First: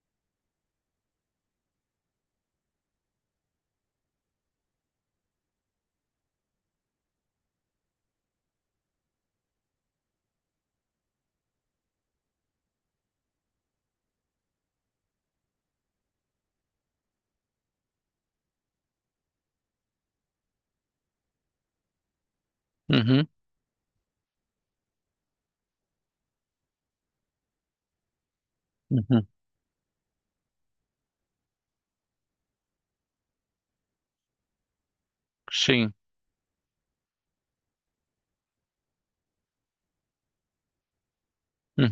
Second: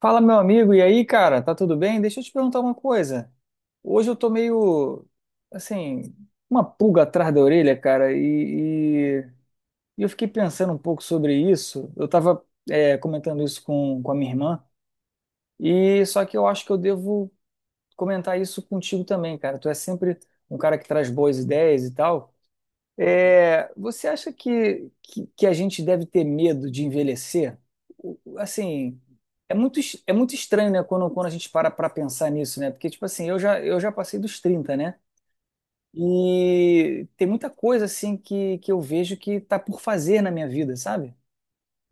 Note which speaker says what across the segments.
Speaker 1: Fala, meu amigo, e aí, cara, tá tudo bem? Deixa eu te perguntar uma coisa. Hoje eu tô meio, assim, uma pulga atrás da orelha, cara, e- e eu fiquei pensando um pouco sobre isso. Eu tava, comentando isso com a minha irmã, e só que eu acho que eu devo comentar isso contigo também, cara. Tu é sempre um cara que traz boas ideias e tal.
Speaker 2: Uhum,
Speaker 1: É, você acha que a gente deve ter medo de envelhecer? Assim,
Speaker 2: uhum,
Speaker 1: é muito estranho, né, quando a gente para para pensar nisso, né? Porque, tipo assim, eu já passei dos trinta, né?
Speaker 2: sim.
Speaker 1: E tem muita coisa, assim, que eu vejo que tá por fazer na minha vida, sabe?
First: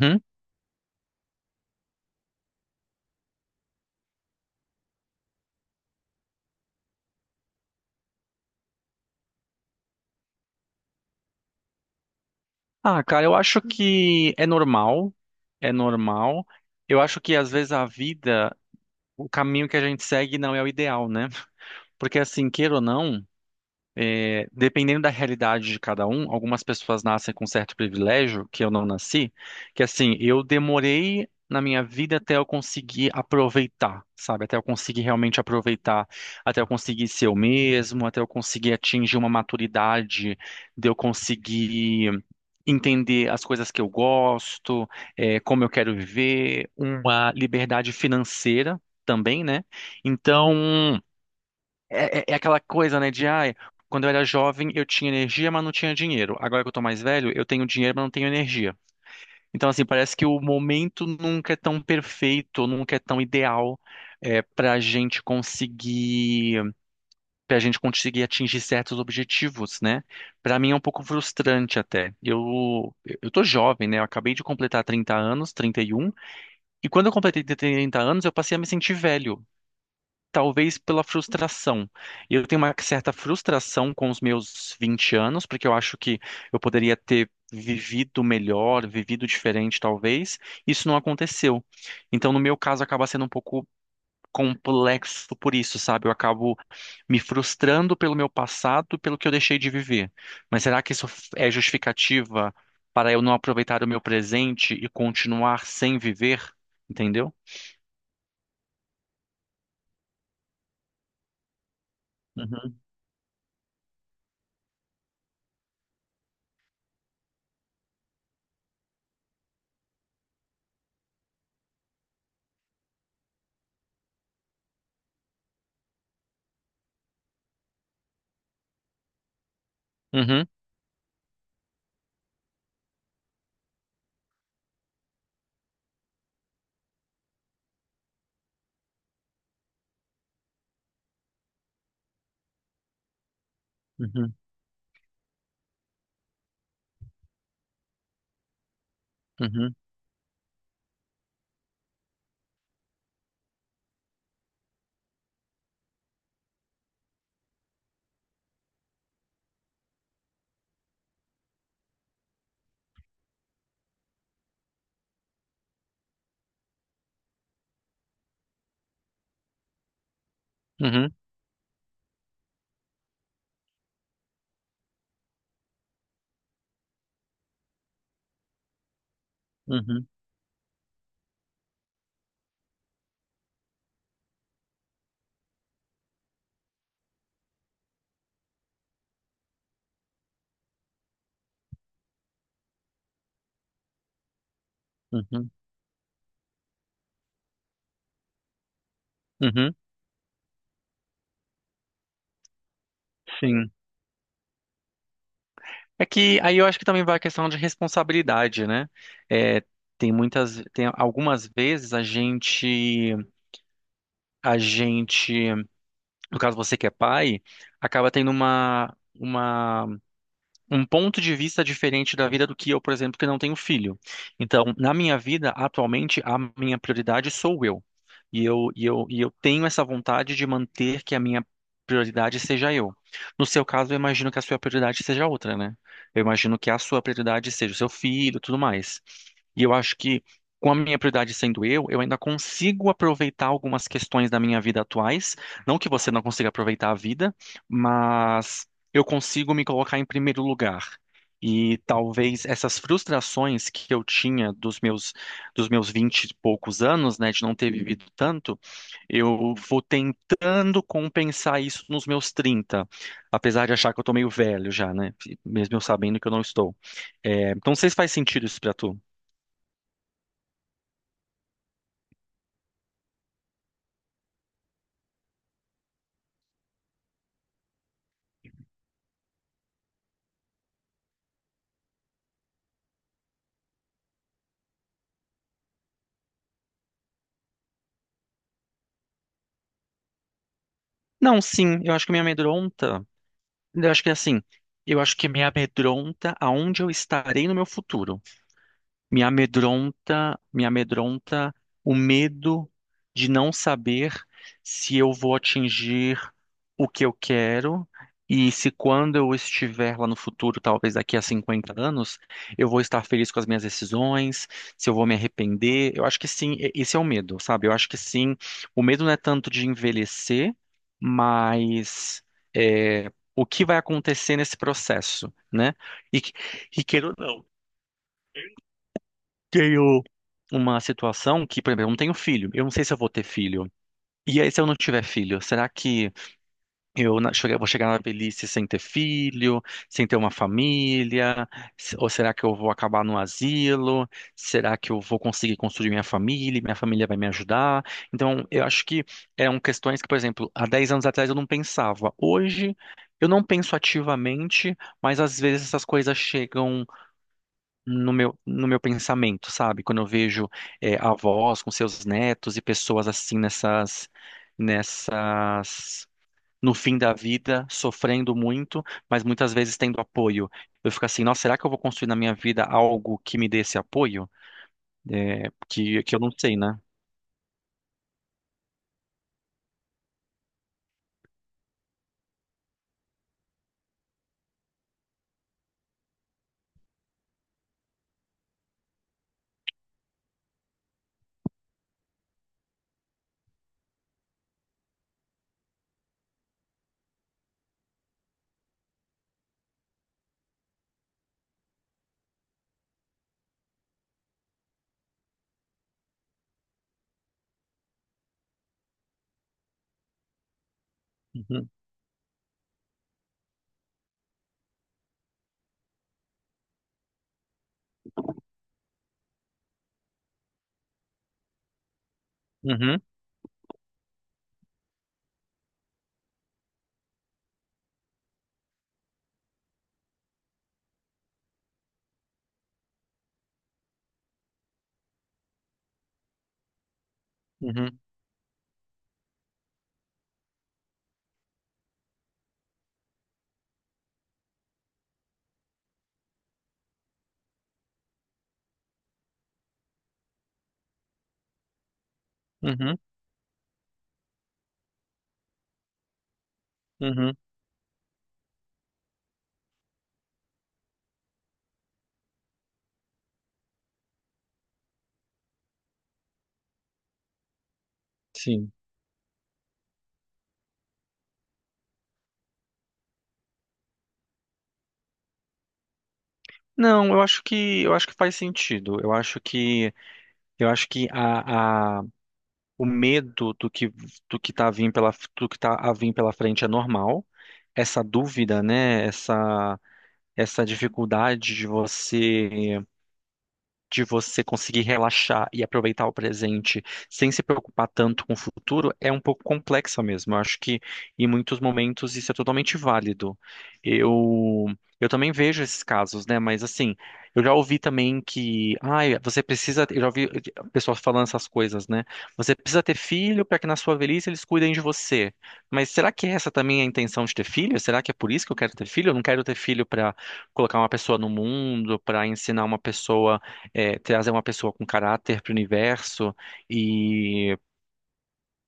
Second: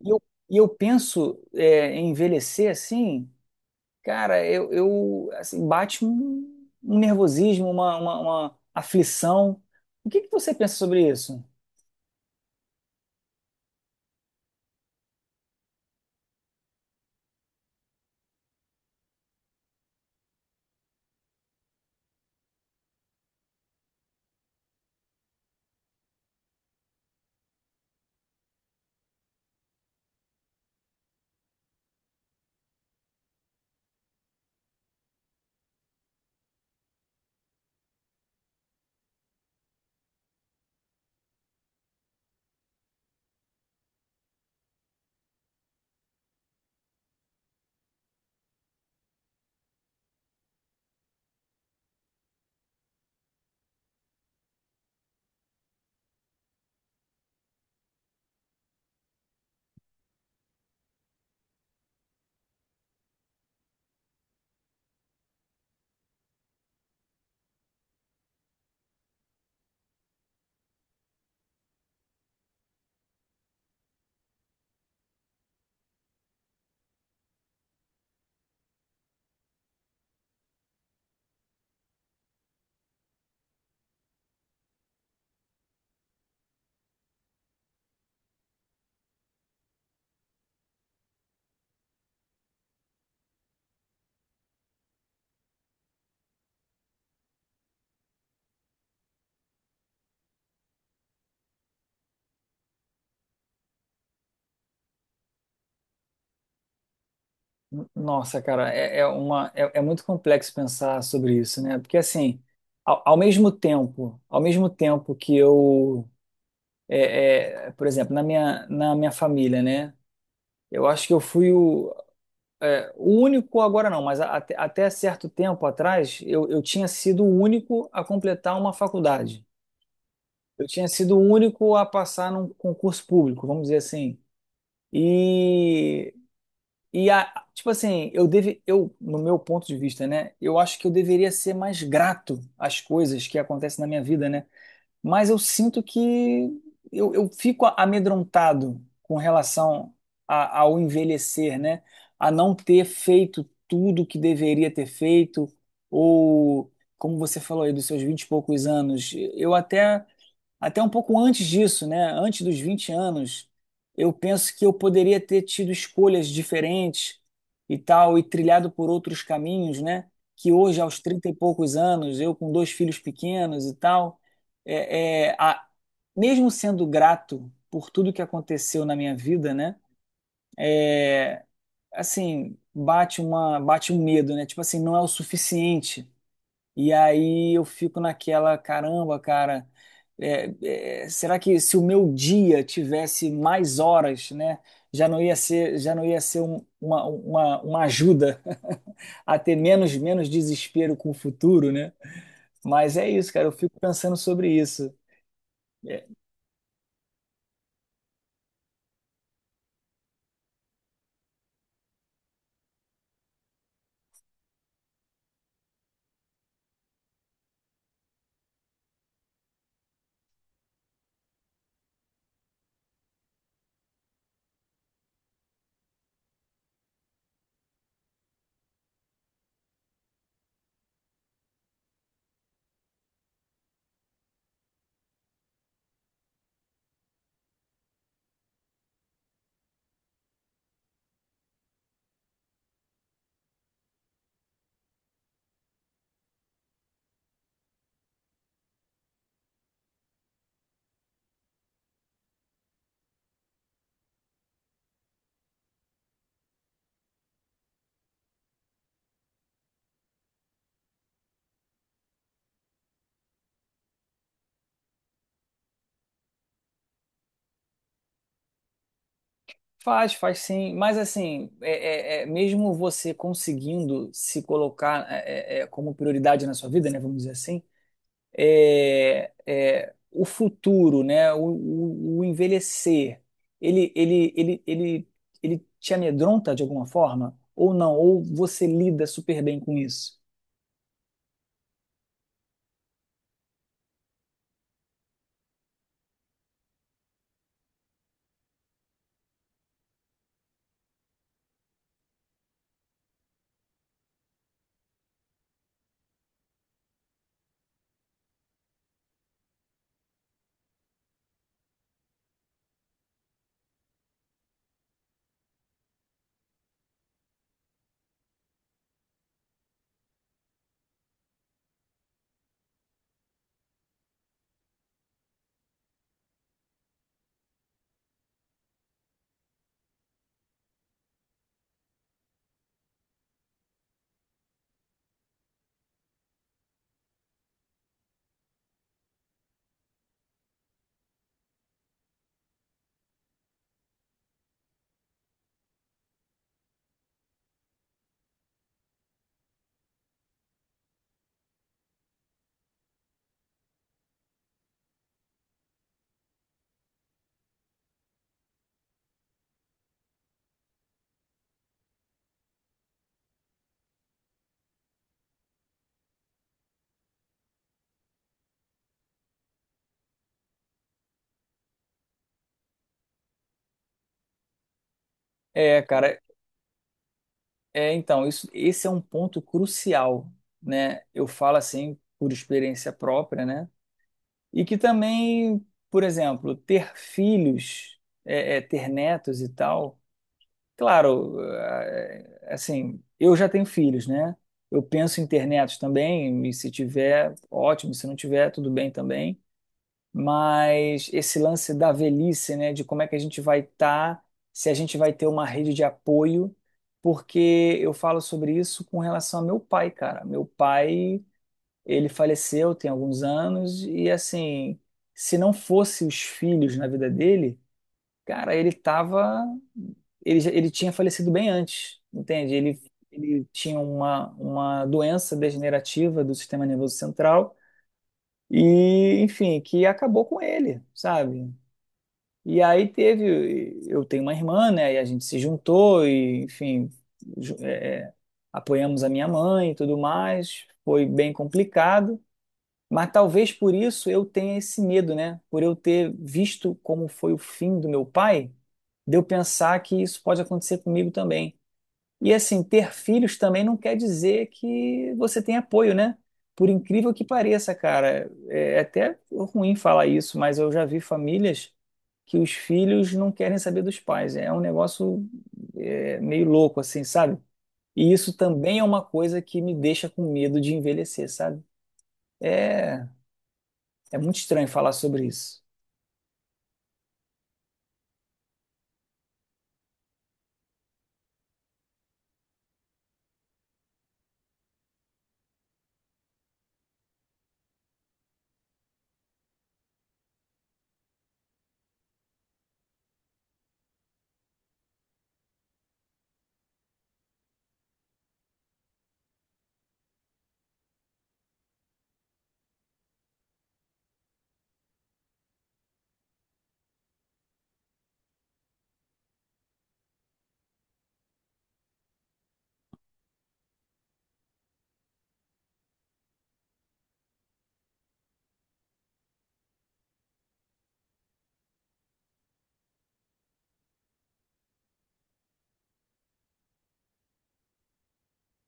Speaker 1: E eu, e eu penso, em envelhecer, assim, cara, eu assim, bate um nervosismo, uma aflição. O que que você pensa sobre isso?
Speaker 2: Ah, cara, eu acho que é normal, é normal. Eu acho que às vezes a vida, o caminho que a gente segue não é o ideal, né? Porque assim, queira ou não. É, dependendo da realidade de cada um, algumas pessoas nascem com certo privilégio, que eu não nasci, que assim, eu demorei na minha vida até eu conseguir aproveitar, sabe? Até eu conseguir realmente aproveitar, até eu conseguir ser eu mesmo, até eu conseguir atingir uma maturidade, de eu conseguir entender as coisas que eu gosto, como eu quero viver, uma liberdade financeira também, né? Então. É aquela coisa, né, de ai, quando eu era jovem eu tinha energia, mas não tinha dinheiro. Agora que eu tô mais velho, eu tenho dinheiro, mas não tenho energia. Então, assim, parece que o momento nunca é tão perfeito, nunca é tão ideal é, para a gente conseguir, para gente conseguir atingir certos objetivos, né? Para mim é um pouco frustrante até. Eu tô jovem, né? Eu acabei de completar 30 anos, 31 e quando eu completei 30 anos, eu passei a me sentir velho. Talvez pela frustração. Eu tenho uma certa frustração com os meus 20 anos, porque eu acho que eu poderia ter vivido melhor, vivido diferente, talvez. Isso não aconteceu. Então, no meu caso, acaba sendo um pouco complexo por isso, sabe? Eu acabo me frustrando pelo meu passado, pelo que eu deixei de viver. Mas será que isso é justificativa para eu não aproveitar o meu presente e continuar sem viver? Entendeu?
Speaker 1: Nossa, cara, é muito complexo pensar sobre isso, né? Porque assim,
Speaker 2: Uhum,
Speaker 1: ao mesmo tempo que eu, por exemplo, na minha família, né? Eu acho que eu fui o único agora não, mas até certo tempo atrás eu tinha sido o único a completar uma faculdade.
Speaker 2: uhum,
Speaker 1: Eu tinha sido o único a passar num concurso público, vamos dizer assim. E E a, tipo assim, eu deve, eu, No meu ponto de vista, né, eu acho que eu deveria ser mais grato às coisas que acontecem na minha vida,
Speaker 2: uhum,
Speaker 1: né? Mas eu sinto que eu fico amedrontado com
Speaker 2: uhum,
Speaker 1: relação ao envelhecer, né? A não ter feito tudo que deveria ter feito, ou como você falou aí, dos seus vinte e poucos anos, eu até um pouco antes disso, né? Antes dos 20 anos, eu penso que eu poderia ter tido escolhas diferentes e tal, e trilhado por outros caminhos, né? Que hoje, aos
Speaker 2: uhum,
Speaker 1: 30 e poucos anos, eu com dois filhos pequenos e tal, é, é, a- mesmo sendo grato por tudo que aconteceu na minha vida, né?
Speaker 2: uhum.
Speaker 1: Assim, bate um medo, né? Tipo assim, não é o suficiente. E aí eu fico naquela, caramba, cara, será que se o meu dia tivesse mais horas, né, já não ia
Speaker 2: Uhum,
Speaker 1: ser, já não ia ser uma ajuda a ter
Speaker 2: uhum,
Speaker 1: menos desespero com o futuro, né? Mas é isso, cara, eu
Speaker 2: sim.
Speaker 1: fico pensando sobre isso.
Speaker 2: É
Speaker 1: É,
Speaker 2: que aí eu acho que também vai a questão de responsabilidade, né? É, tem algumas vezes a gente, no caso você que é pai, acaba tendo uma, um ponto de vista diferente da vida do que eu, por exemplo, que não tenho filho. Então, na minha vida, atualmente, a minha prioridade sou eu. E eu tenho essa vontade de manter que a minha prioridade seja eu. No seu caso, eu imagino que a sua prioridade seja outra, né? Eu imagino que a sua prioridade seja o seu filho, e tudo mais. E eu acho que com a minha prioridade sendo eu ainda consigo aproveitar algumas questões da minha vida atuais. Não que você não consiga aproveitar a vida, mas eu consigo me colocar em primeiro lugar. E talvez essas frustrações que eu tinha dos meus vinte e poucos anos, né, de não ter vivido tanto, eu vou tentando compensar isso nos meus 30, apesar de achar que eu tô meio velho já, né, mesmo eu sabendo que eu não estou. É, então, não sei se faz sentido isso pra tu.
Speaker 1: faz, faz sim, mas assim, é, mesmo você conseguindo se colocar como prioridade na sua vida, né, vamos dizer assim, o futuro, né? O envelhecer, ele, ele, ele, ele, ele te amedronta de alguma forma? Ou não? Ou você lida super bem com isso?
Speaker 2: Não, sim, eu acho que me amedronta. Eu acho que é assim, eu acho que me amedronta aonde eu estarei no meu futuro. Me amedronta o medo de não saber se eu vou atingir o que eu quero e se quando eu estiver lá no futuro, talvez daqui a 50 anos, eu vou estar feliz com as minhas decisões, se eu vou me arrepender. Eu acho que sim, e- esse é o medo, sabe? Eu acho que sim, o medo não é tanto de envelhecer, mas o que vai acontecer nesse processo, né? E, que- e queira ou não tenho uma situação que, por exemplo, eu não tenho filho. Eu não sei se eu vou ter filho. E aí, se eu não tiver filho, será que eu vou chegar na velhice sem ter filho, sem ter uma família? Ou será que eu vou acabar no asilo? Será que eu vou conseguir construir minha família? Minha família vai me ajudar? Então, eu acho que eram questões que, por exemplo, há 10 anos atrás eu não pensava. Hoje, eu não penso ativamente, mas às vezes essas coisas chegam no meu pensamento, sabe? Quando eu vejo avós com seus netos e pessoas assim nessas, no fim da vida, sofrendo muito, mas muitas vezes tendo apoio. Eu fico assim, nossa, será que eu vou construir na minha vida algo que me dê esse apoio? Eh,
Speaker 1: É,
Speaker 2: que, que eu
Speaker 1: cara,
Speaker 2: não sei, né?
Speaker 1: esse é um ponto crucial, né? Eu falo assim por experiência própria, né? E que também, por exemplo, ter filhos, ter netos e tal. Claro, assim, eu já tenho filhos, né? Eu penso em ter netos também, e se tiver, ótimo, se não tiver, tudo bem também. Mas esse lance da velhice, né, de como é que a gente vai estar, se a gente vai ter uma rede de apoio, porque eu falo sobre isso com relação ao meu pai, cara. Meu pai,
Speaker 2: Uhum,
Speaker 1: ele faleceu tem alguns anos, e assim, se não fosse os filhos na vida dele. Cara, ele tava. Ele tinha falecido bem antes, entende?
Speaker 2: uhum,
Speaker 1: Ele tinha uma doença degenerativa do sistema nervoso central e, enfim, que acabou com ele, sabe? E aí teve. Eu tenho uma irmã, né? E a gente se juntou e, enfim, ju-
Speaker 2: uhum,
Speaker 1: é, apoiamos a minha mãe e tudo mais. Foi bem complicado. Mas talvez por isso eu tenha esse medo, né? Por eu ter visto como foi o fim do meu pai, de eu pensar que isso pode acontecer comigo também. E assim, ter
Speaker 2: uhum,
Speaker 1: filhos também não quer dizer que você tem apoio, né? Por incrível que
Speaker 2: uhum,
Speaker 1: pareça, cara, é até ruim falar isso, mas eu já vi famílias que os filhos não querem saber dos pais. É um negócio meio louco, assim, sabe? E isso
Speaker 2: sim.
Speaker 1: também é uma coisa que me deixa com medo de envelhecer, sabe? É. É muito estranho falar sobre isso.
Speaker 2: Não, eu acho que faz sentido. Eu acho que o medo do que tá a vir pela do que tá a vir pela frente é normal. Essa dúvida, né? Essa dificuldade de você conseguir relaxar e aproveitar o presente sem se preocupar tanto com o futuro é um pouco complexa mesmo. Eu acho que em muitos momentos isso é totalmente válido. Eu eu também vejo esses casos, né? Mas assim, eu já ouvi também que, ai, você precisa, eu já ouvi pessoas falando essas coisas, né? Você precisa ter filho para que na sua velhice eles cuidem de você. Mas será que essa também é a intenção de ter filho? Será que é por isso que eu quero ter filho? Eu não quero ter filho para colocar uma pessoa no mundo, para ensinar uma pessoa trazer uma pessoa com caráter para o universo e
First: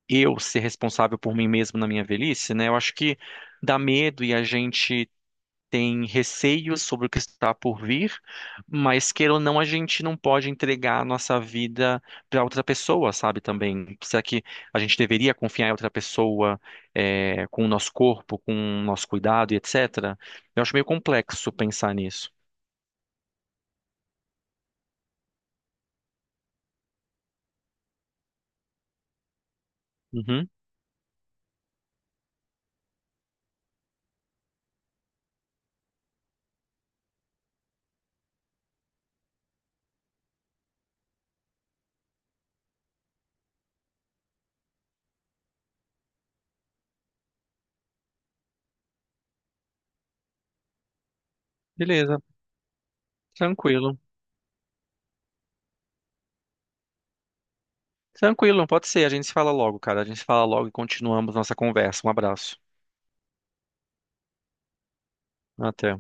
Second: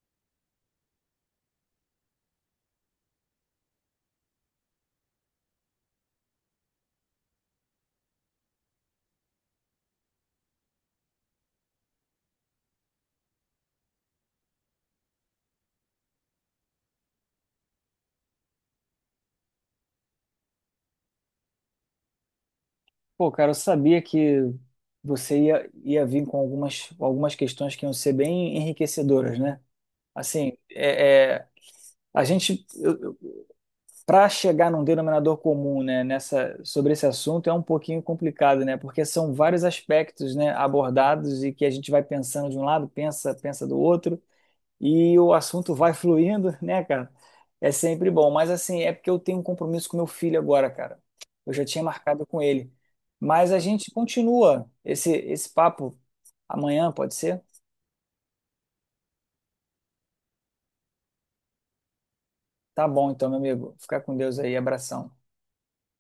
Speaker 2: eu ser responsável por mim mesmo na minha velhice, né? Eu acho que dá medo e a gente tem receios sobre o que está por vir, mas queira ou não, a gente não pode entregar a nossa vida para outra pessoa, sabe? Também. Será que a gente deveria confiar em outra pessoa, com o nosso corpo, com o nosso cuidado e etc? Eu acho meio complexo pensar nisso.
Speaker 1: Pô, cara, eu sabia que ia vir com algumas questões que iam ser bem enriquecedoras, né?
Speaker 2: Uhum.
Speaker 1: Assim, a gente, para chegar num denominador comum, né, nessa, sobre esse assunto é um pouquinho complicado, né? Porque são vários aspectos, né, abordados e que a gente vai pensando de um lado, pensa, pensa do outro. E o assunto vai fluindo, né, cara? É sempre bom. Mas assim, é porque eu tenho um compromisso com meu filho agora, cara. Eu já tinha
Speaker 2: Beleza,
Speaker 1: marcado com ele. Mas a gente
Speaker 2: tranquilo.
Speaker 1: continua esse papo amanhã, pode ser?
Speaker 2: Tranquilo, pode ser. A gente se fala logo, cara. A gente se fala logo e continuamos nossa conversa. Um abraço.
Speaker 1: Tá bom, então, meu amigo. Fica com Deus aí. Abração.
Speaker 2: Até.